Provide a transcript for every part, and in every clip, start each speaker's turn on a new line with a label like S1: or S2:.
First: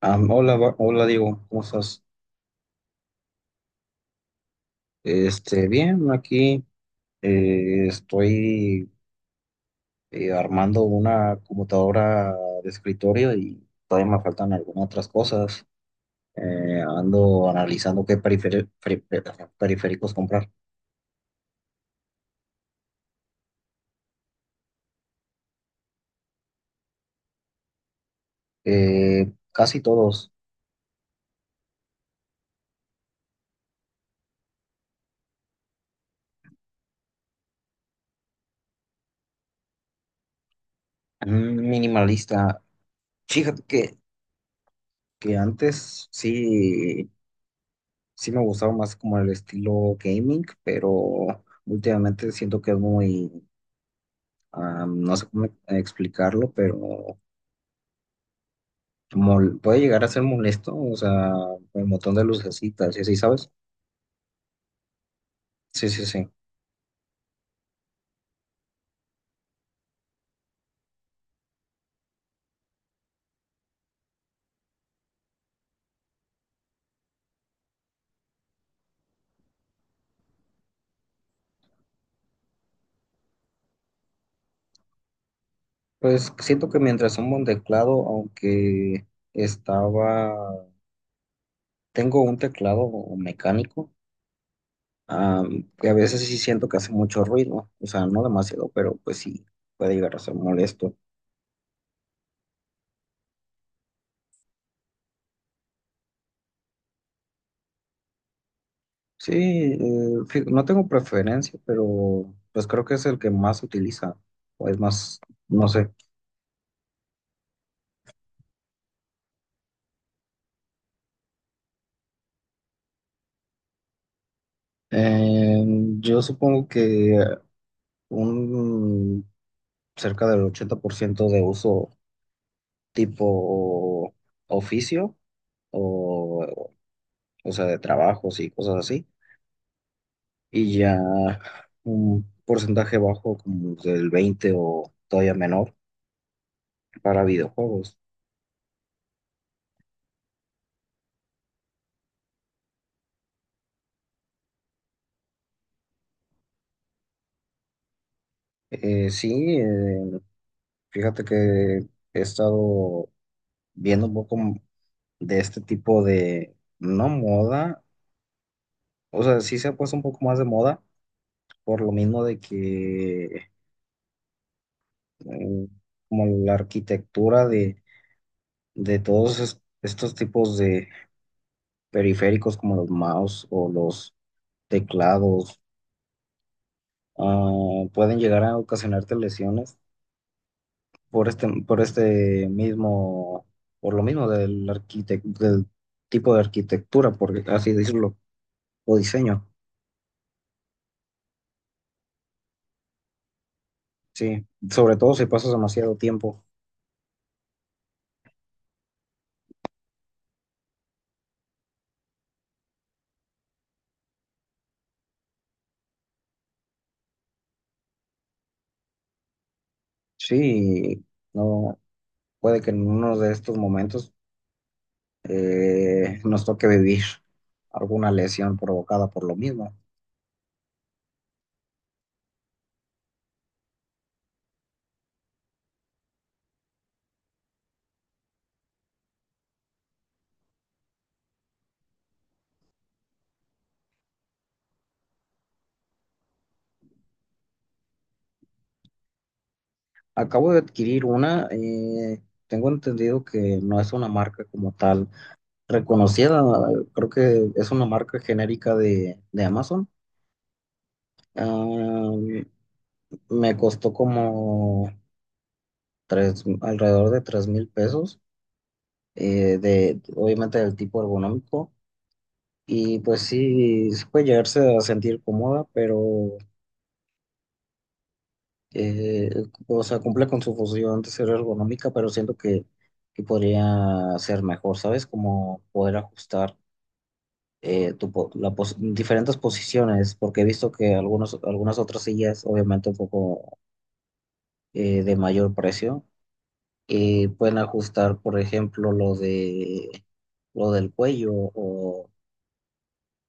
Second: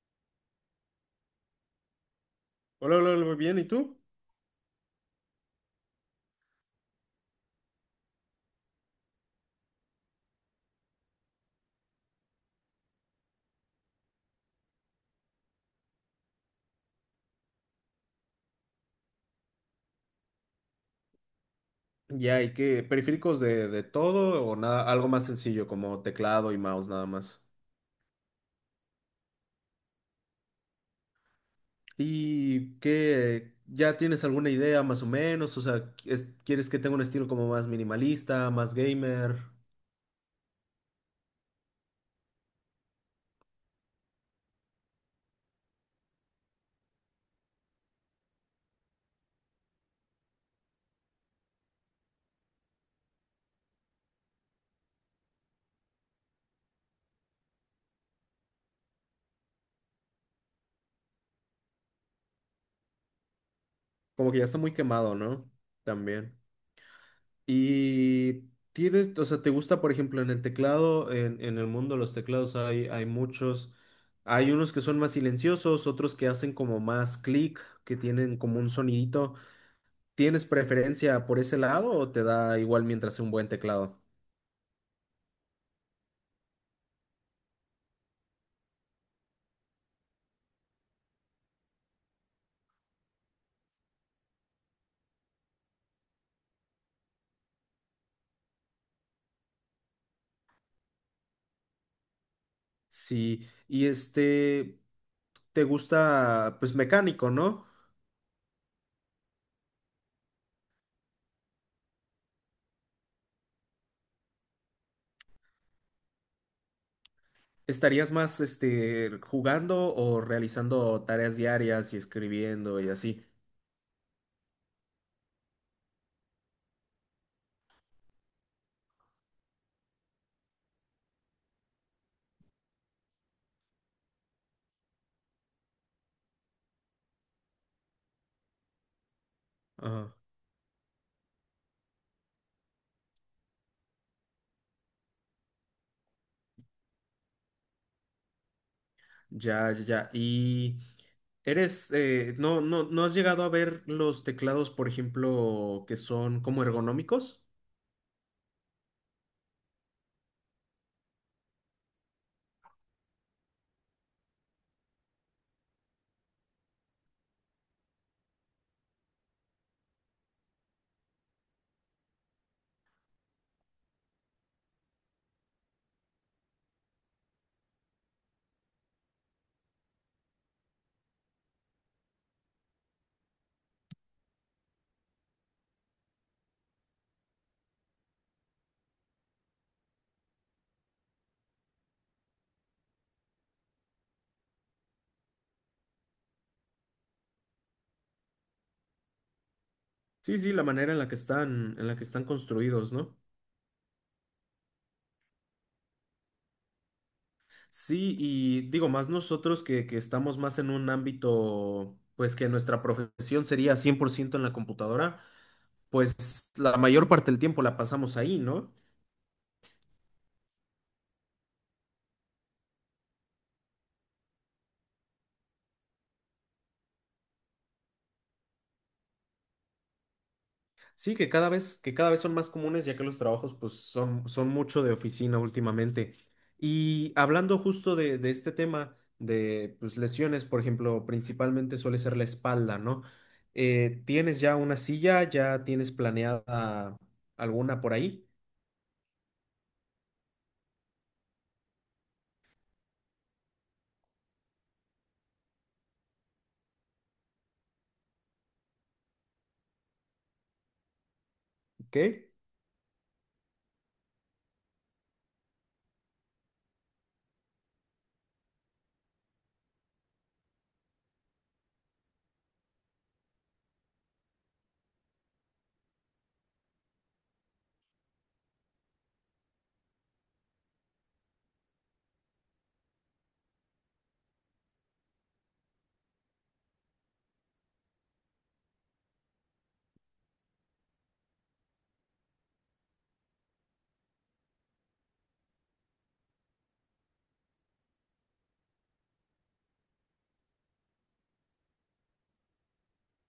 S1: Hola, hola Diego, ¿cómo estás?
S2: Hola, hola, hola, muy bien. ¿Y tú?
S1: Bien, aquí estoy armando una computadora de escritorio y todavía me faltan algunas otras cosas. Ando analizando qué periféricos comprar.
S2: Ya, ¿y qué? Periféricos de todo o nada. Algo más sencillo como teclado y mouse nada más.
S1: Casi todos,
S2: ¿Y qué? ¿Ya tienes alguna idea más o menos? O sea, ¿quieres que tenga un estilo como más minimalista, más gamer?
S1: minimalista. Fíjate que antes sí, sí me gustaba más como el estilo gaming, pero últimamente siento que es muy no sé cómo explicarlo, pero puede llegar a ser molesto, o sea, el montón de lucecitas y así, ¿sabes?
S2: Como que ya está muy quemado, ¿no?
S1: Sí, sí, sí.
S2: También. ¿Y tienes, o sea, te gusta, por ejemplo, en el teclado, en el mundo de los teclados hay, muchos. Hay unos que son más silenciosos, otros que hacen como más clic, que tienen como un sonidito. ¿Tienes preferencia por ese lado o te da igual mientras sea un buen teclado?
S1: Pues siento que mientras un buen teclado, estaba, tengo un teclado mecánico, ah, que a veces sí siento que hace mucho ruido, o sea, no demasiado, pero pues sí, puede llegar a ser molesto.
S2: Sí, y este, te gusta pues mecánico, ¿no?
S1: Sí, eh, no tengo preferencia, pero pues creo que es el que más se utiliza, o es más, no sé.
S2: ¿Estarías más este jugando o realizando tareas diarias y escribiendo y así?
S1: Eh, yo supongo que un cerca del 80% de uso tipo oficio o, o sea, de trabajos y cosas así.
S2: Ah,
S1: Y ya un porcentaje bajo como del 20 o todavía menor para videojuegos.
S2: ya, ya, ya. Y eres, ¿no has llegado a ver los teclados, por ejemplo, que son como ergonómicos?
S1: Eh, sí, eh, Fíjate que he estado viendo un poco de este tipo de, no moda, o sea, sí se ha puesto un poco más de moda por lo mismo de que mm, como la arquitectura de todos estos tipos de periféricos como los mouse o los teclados pueden llegar a ocasionarte lesiones por este mismo, por lo mismo del del tipo de arquitectura, por así decirlo, o diseño.
S2: Sí, sí, la manera en la que están, en la que están construidos, ¿no?
S1: Sí, sobre todo si pasas demasiado tiempo.
S2: Sí, y digo, más nosotros que estamos más en un ámbito, pues que nuestra profesión sería 100% en la computadora, pues la mayor parte del tiempo la pasamos ahí, ¿no?
S1: Sí, no, puede que en uno de estos momentos nos toque vivir alguna lesión provocada por lo mismo.
S2: Sí, que cada vez son más comunes, ya que los trabajos pues son, son mucho de oficina últimamente. Y hablando justo de este tema de pues, lesiones, por ejemplo, principalmente suele ser la espalda, ¿no? ¿Tienes ya una silla? ¿Ya tienes planeada alguna por ahí?
S1: Acabo de adquirir una, tengo entendido que no es una marca como tal reconocida, creo que es una marca genérica de Amazon.
S2: ¿Qué?
S1: Ah, Me costó como tres, alrededor de 3000 pesos, obviamente del tipo ergonómico. Y pues sí, sí puede llegarse a sentir cómoda, pero eh, o sea, cumple con su función de ser ergonómica, pero siento que podría ser mejor, ¿sabes? Como poder ajustar tu diferentes posiciones, porque he visto que algunos, algunas otras sillas, obviamente un poco de mayor precio, pueden ajustar, por ejemplo, lo de, lo del cuello o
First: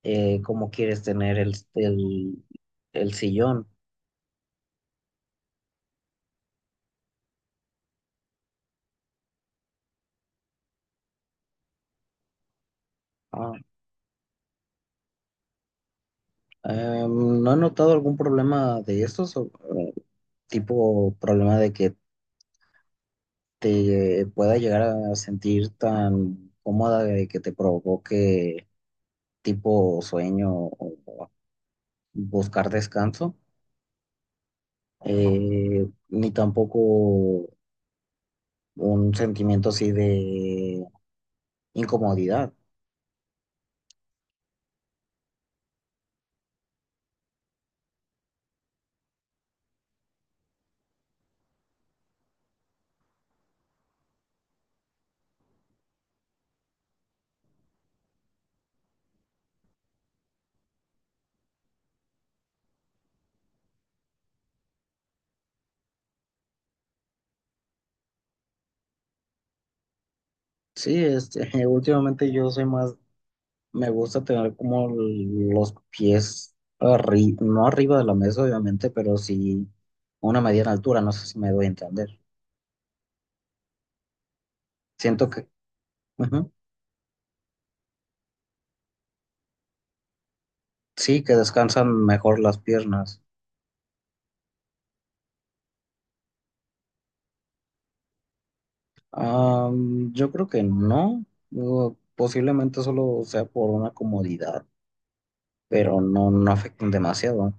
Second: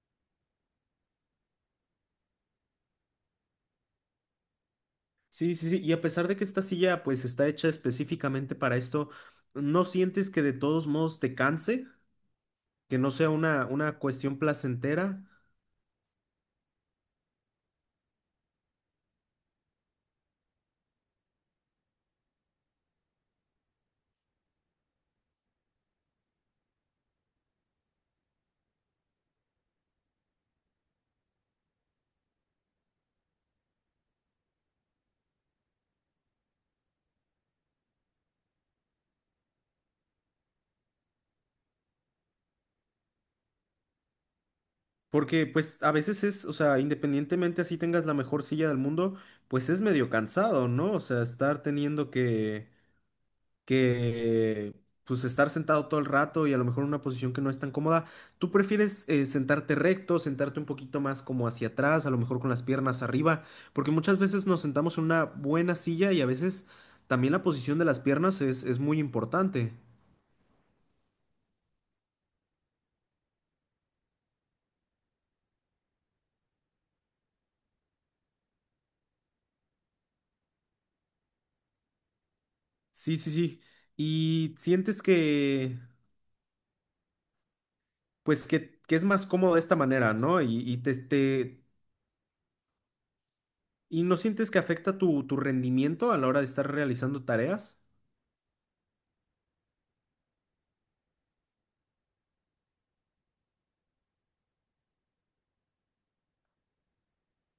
S1: cómo quieres tener el sillón.
S2: Sí, sí, sí. Y a pesar de que esta silla pues está hecha específicamente para esto, ¿no sientes que de todos modos te canse? Que no sea
S1: Ah,
S2: una cuestión placentera.
S1: ¿No he notado algún problema de estos? Tipo problema de que te pueda llegar a sentir tan cómoda de que te provoque tipo sueño o buscar descanso, ni tampoco un sentimiento así de incomodidad.
S2: Porque pues a veces es, o sea, independientemente así tengas la mejor silla del mundo, pues es medio cansado, ¿no? O sea, estar teniendo que pues estar sentado todo el rato y a lo mejor en una posición que no es tan cómoda. ¿Tú prefieres sentarte recto, sentarte un poquito más como hacia atrás, a lo mejor con las piernas arriba? Porque muchas veces nos sentamos en una buena silla y a veces también la posición de las piernas es muy importante.
S1: Sí, este, últimamente yo soy más, me gusta tener como los pies no arriba de la mesa, obviamente, pero sí una mediana altura, no sé si me doy a entender.
S2: Sí, sí, sí. Y sientes
S1: Siento que...
S2: que,
S1: ujú.
S2: pues que es más cómodo de esta manera, ¿no? Y te,
S1: Sí, que
S2: te-
S1: descansan mejor las piernas.
S2: ¿y no sientes que afecta tu, tu rendimiento a la hora de estar realizando tareas?
S1: Yo creo que no. Digo, posiblemente solo sea por una comodidad, pero no, no afectan demasiado.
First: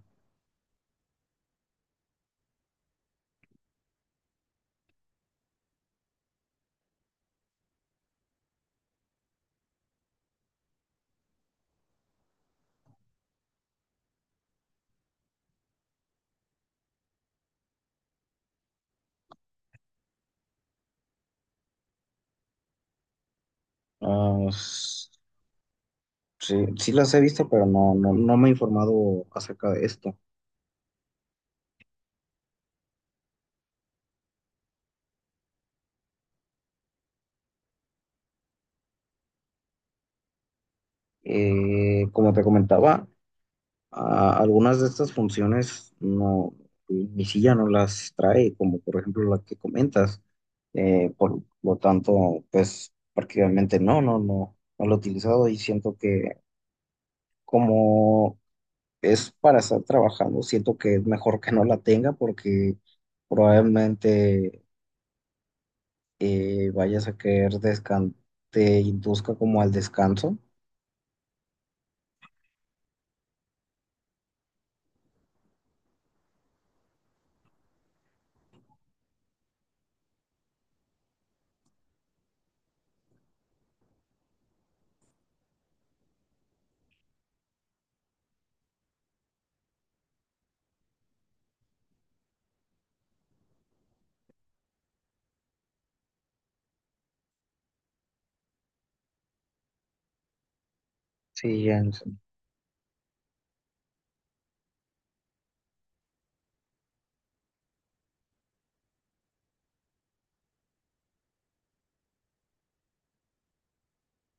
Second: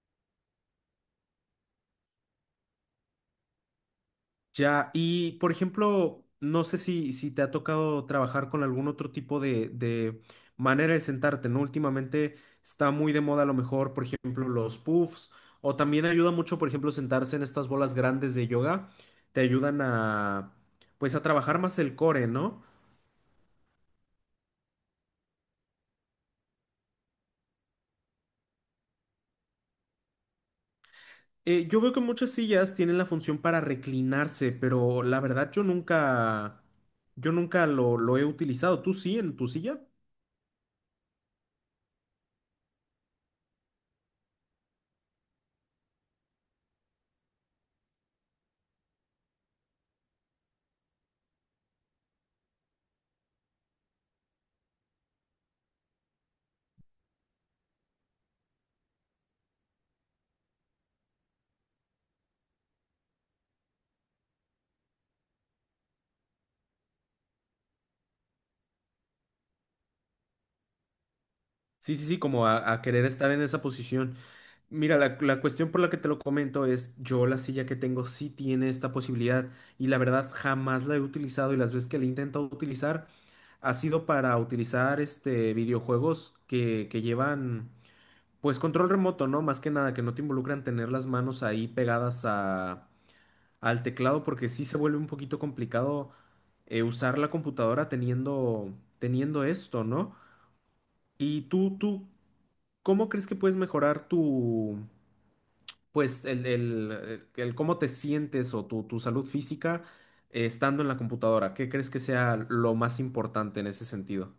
S2: Ya, y por ejemplo, no sé si, si te ha tocado trabajar con algún otro tipo de manera de sentarte, ¿no? Últimamente está muy de moda a lo mejor, por ejemplo, los puffs, o también ayuda mucho, por ejemplo, sentarse en estas bolas grandes de yoga, te ayudan a, pues, a trabajar más el core, ¿no?
S1: Ah, s- sí, sí las he visto, pero no, no, no me he informado acerca de esto.
S2: Yo veo que muchas sillas tienen la función para reclinarse, pero la verdad yo nunca lo, lo he utilizado. ¿Tú sí en tu silla?
S1: Como te comentaba, algunas de estas funciones no, mi silla no las trae, como por ejemplo la que comentas. Por lo tanto, pues prácticamente no, no lo he utilizado y siento que como es para estar trabajando, siento que es mejor que no la tenga porque probablemente vayas a querer descan te induzca como al descanso.
S2: Sí, sí, sí, como a querer estar en esa posición. Mira, la cuestión por la que te lo comento es, yo la silla que tengo sí tiene esta posibilidad y la verdad jamás la he utilizado y las veces que la he intentado utilizar ha sido para utilizar este videojuegos que llevan pues control remoto, ¿no? Más que nada que no te involucran tener las manos ahí pegadas a, al teclado porque sí se vuelve un poquito complicado usar la computadora teniendo, teniendo esto, ¿no? Y
S1: Sí,
S2: tú,
S1: ya.
S2: ¿cómo crees que puedes mejorar tu pues el cómo te sientes o tu salud física estando en la computadora? ¿Qué crees que sea lo más importante en ese sentido?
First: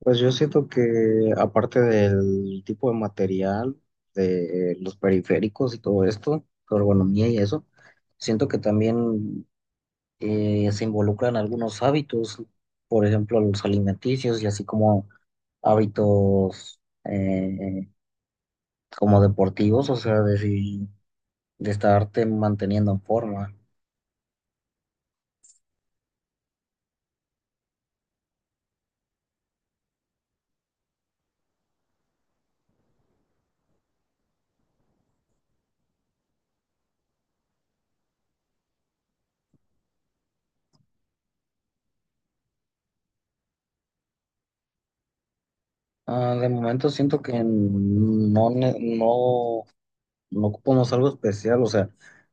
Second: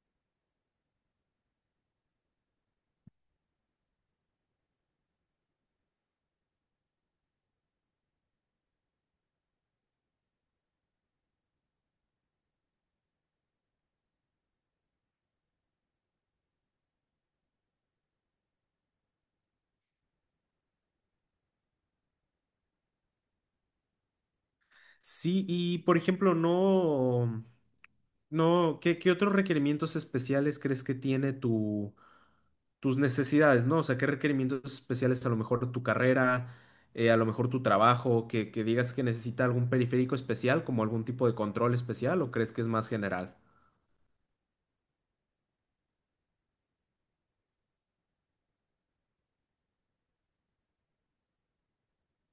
S1: Pues yo siento que aparte del tipo de material, de los periféricos y todo esto, tu ergonomía y eso, siento que también se involucran algunos hábitos, por ejemplo, los alimenticios y así como hábitos eh, como deportivos, o sea, de, si- de estarte manteniendo en forma.
S2: Sí, y por ejemplo, no, no, ¿qué, qué otros requerimientos especiales crees que tiene tu, tus necesidades, ¿no? O sea, ¿qué requerimientos especiales a lo mejor tu carrera, a lo mejor tu trabajo, que digas que necesita algún periférico especial, como algún tipo de control especial, o crees que es más general?
S1: De momento siento que no, no no ocupamos algo especial, o sea,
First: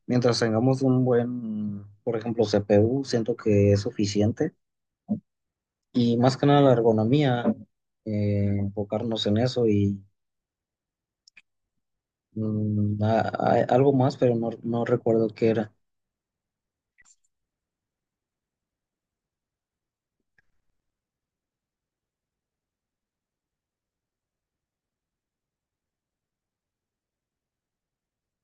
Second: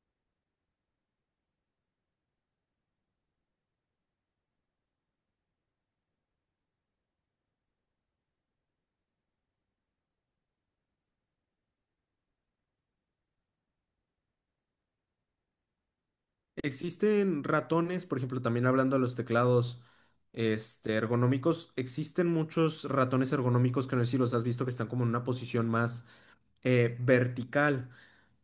S1: mientras tengamos un buen, por ejemplo, CPU, siento que es suficiente. Y más que nada la ergonomía, enfocarnos en eso y algo más, pero no, no recuerdo qué era.
S2: Existen ratones, por ejemplo, también hablando de los teclados este, ergonómicos, existen muchos ratones ergonómicos que no sé si los has visto que están como en una posición más vertical.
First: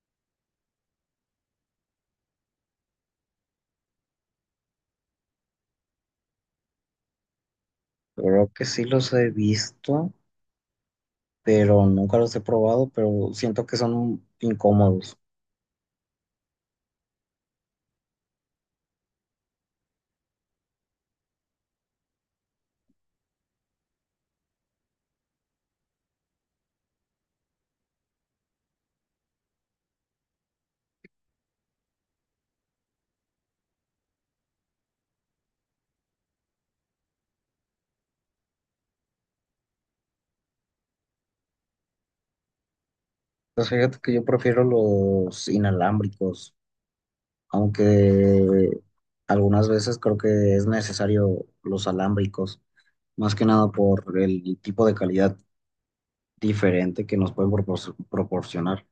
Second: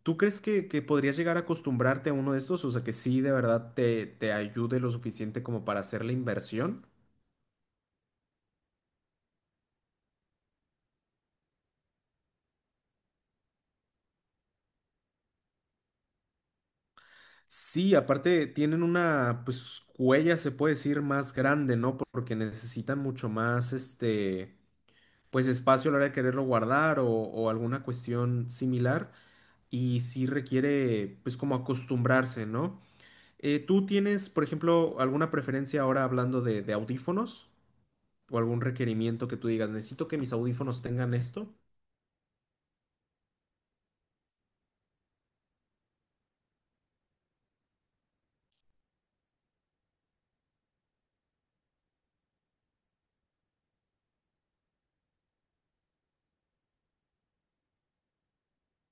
S2: ¿Tú crees que podrías llegar a acostumbrarte a uno de estos? O sea, que sí, de verdad, te ayude lo suficiente como para hacer la inversión.
S1: Creo que sí los he visto, pero nunca los he probado, pero siento que son incómodos.
S2: Sí, aparte tienen una, pues, huella, se puede decir, más grande, ¿no? Porque necesitan mucho más, este, pues, espacio a la hora de quererlo guardar o alguna cuestión similar. Y sí requiere pues como acostumbrarse, ¿no? ¿Tú tienes, por ejemplo, alguna preferencia ahora hablando de audífonos o algún requerimiento que tú digas, necesito que mis audífonos tengan esto?
S1: Pues fíjate que yo prefiero los inalámbricos, aunque algunas veces creo que es necesario los alámbricos, más que nada por el tipo de calidad diferente que nos pueden proporcionar.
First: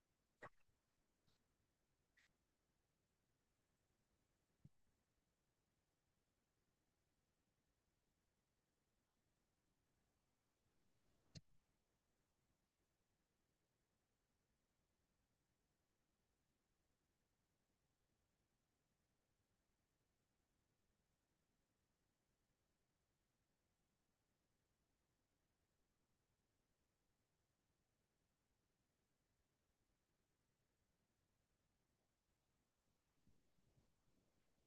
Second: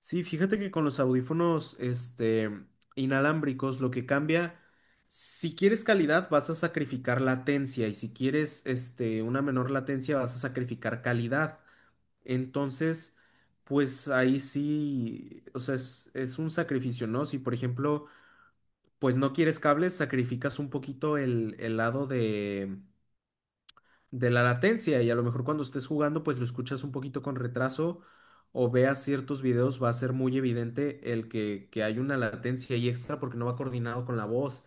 S2: Sí, fíjate que con los audífonos este, inalámbricos lo que cambia, si quieres calidad vas a sacrificar latencia y si quieres este, una menor latencia vas a sacrificar calidad. Entonces, pues ahí sí, o sea, es un sacrificio, ¿no? Si por ejemplo pues no quieres cables, sacrificas un poquito el lado de la latencia y a lo mejor cuando estés jugando, pues lo escuchas un poquito con retraso o veas ciertos videos, va a ser muy evidente el que hay una latencia ahí extra porque no va coordinado con la voz.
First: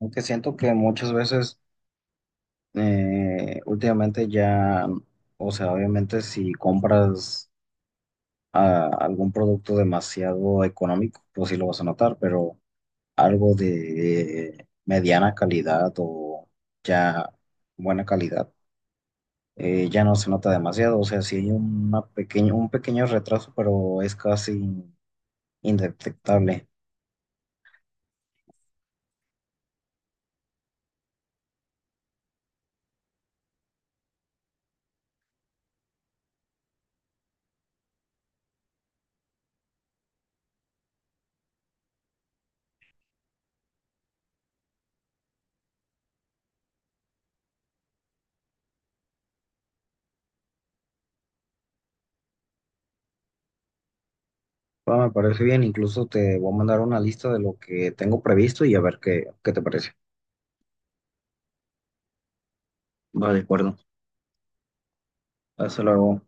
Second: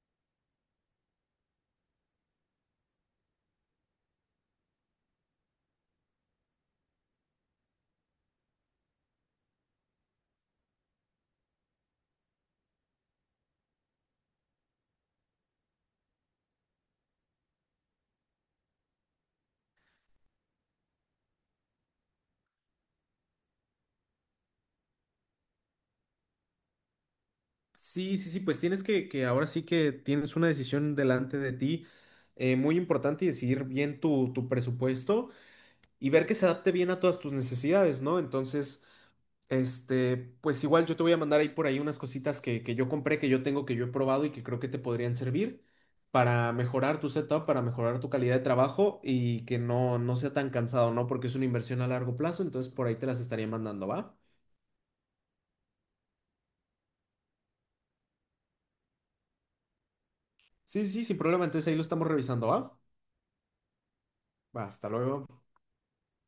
S1: Aunque siento que muchas veces últimamente ya, o sea, obviamente si compras algún producto demasiado económico, pues sí lo vas a notar, pero algo de mediana calidad o ya buena calidad. Ya no se nota demasiado, o sea, sí hay una pequeña, un pequeño retraso, pero es casi indetectable.
S2: Sí, sí, sí, pues tienes que ahora sí que tienes una decisión delante de ti muy importante y decidir bien tu, tu presupuesto y ver que se adapte bien a todas tus necesidades, ¿no? Entonces este, pues igual yo te voy a mandar ahí por ahí unas cositas que yo compré, que yo tengo, que yo he probado y que creo que te podrían servir para mejorar tu setup, para mejorar tu calidad de trabajo y que no, no sea tan cansado, ¿no? Porque es una inversión a largo plazo, entonces por ahí te las estaría mandando, ¿va?
S1: Va, me parece bien, incluso te voy a mandar una lista de lo que tengo previsto y a ver qué, qué te parece.
S2: Sí, sí, sí, sin problema, entonces ahí lo estamos revisando, ¿va?
S1: Va, de acuerdo.
S2: Va, hasta luego.
S1: Hasta luego.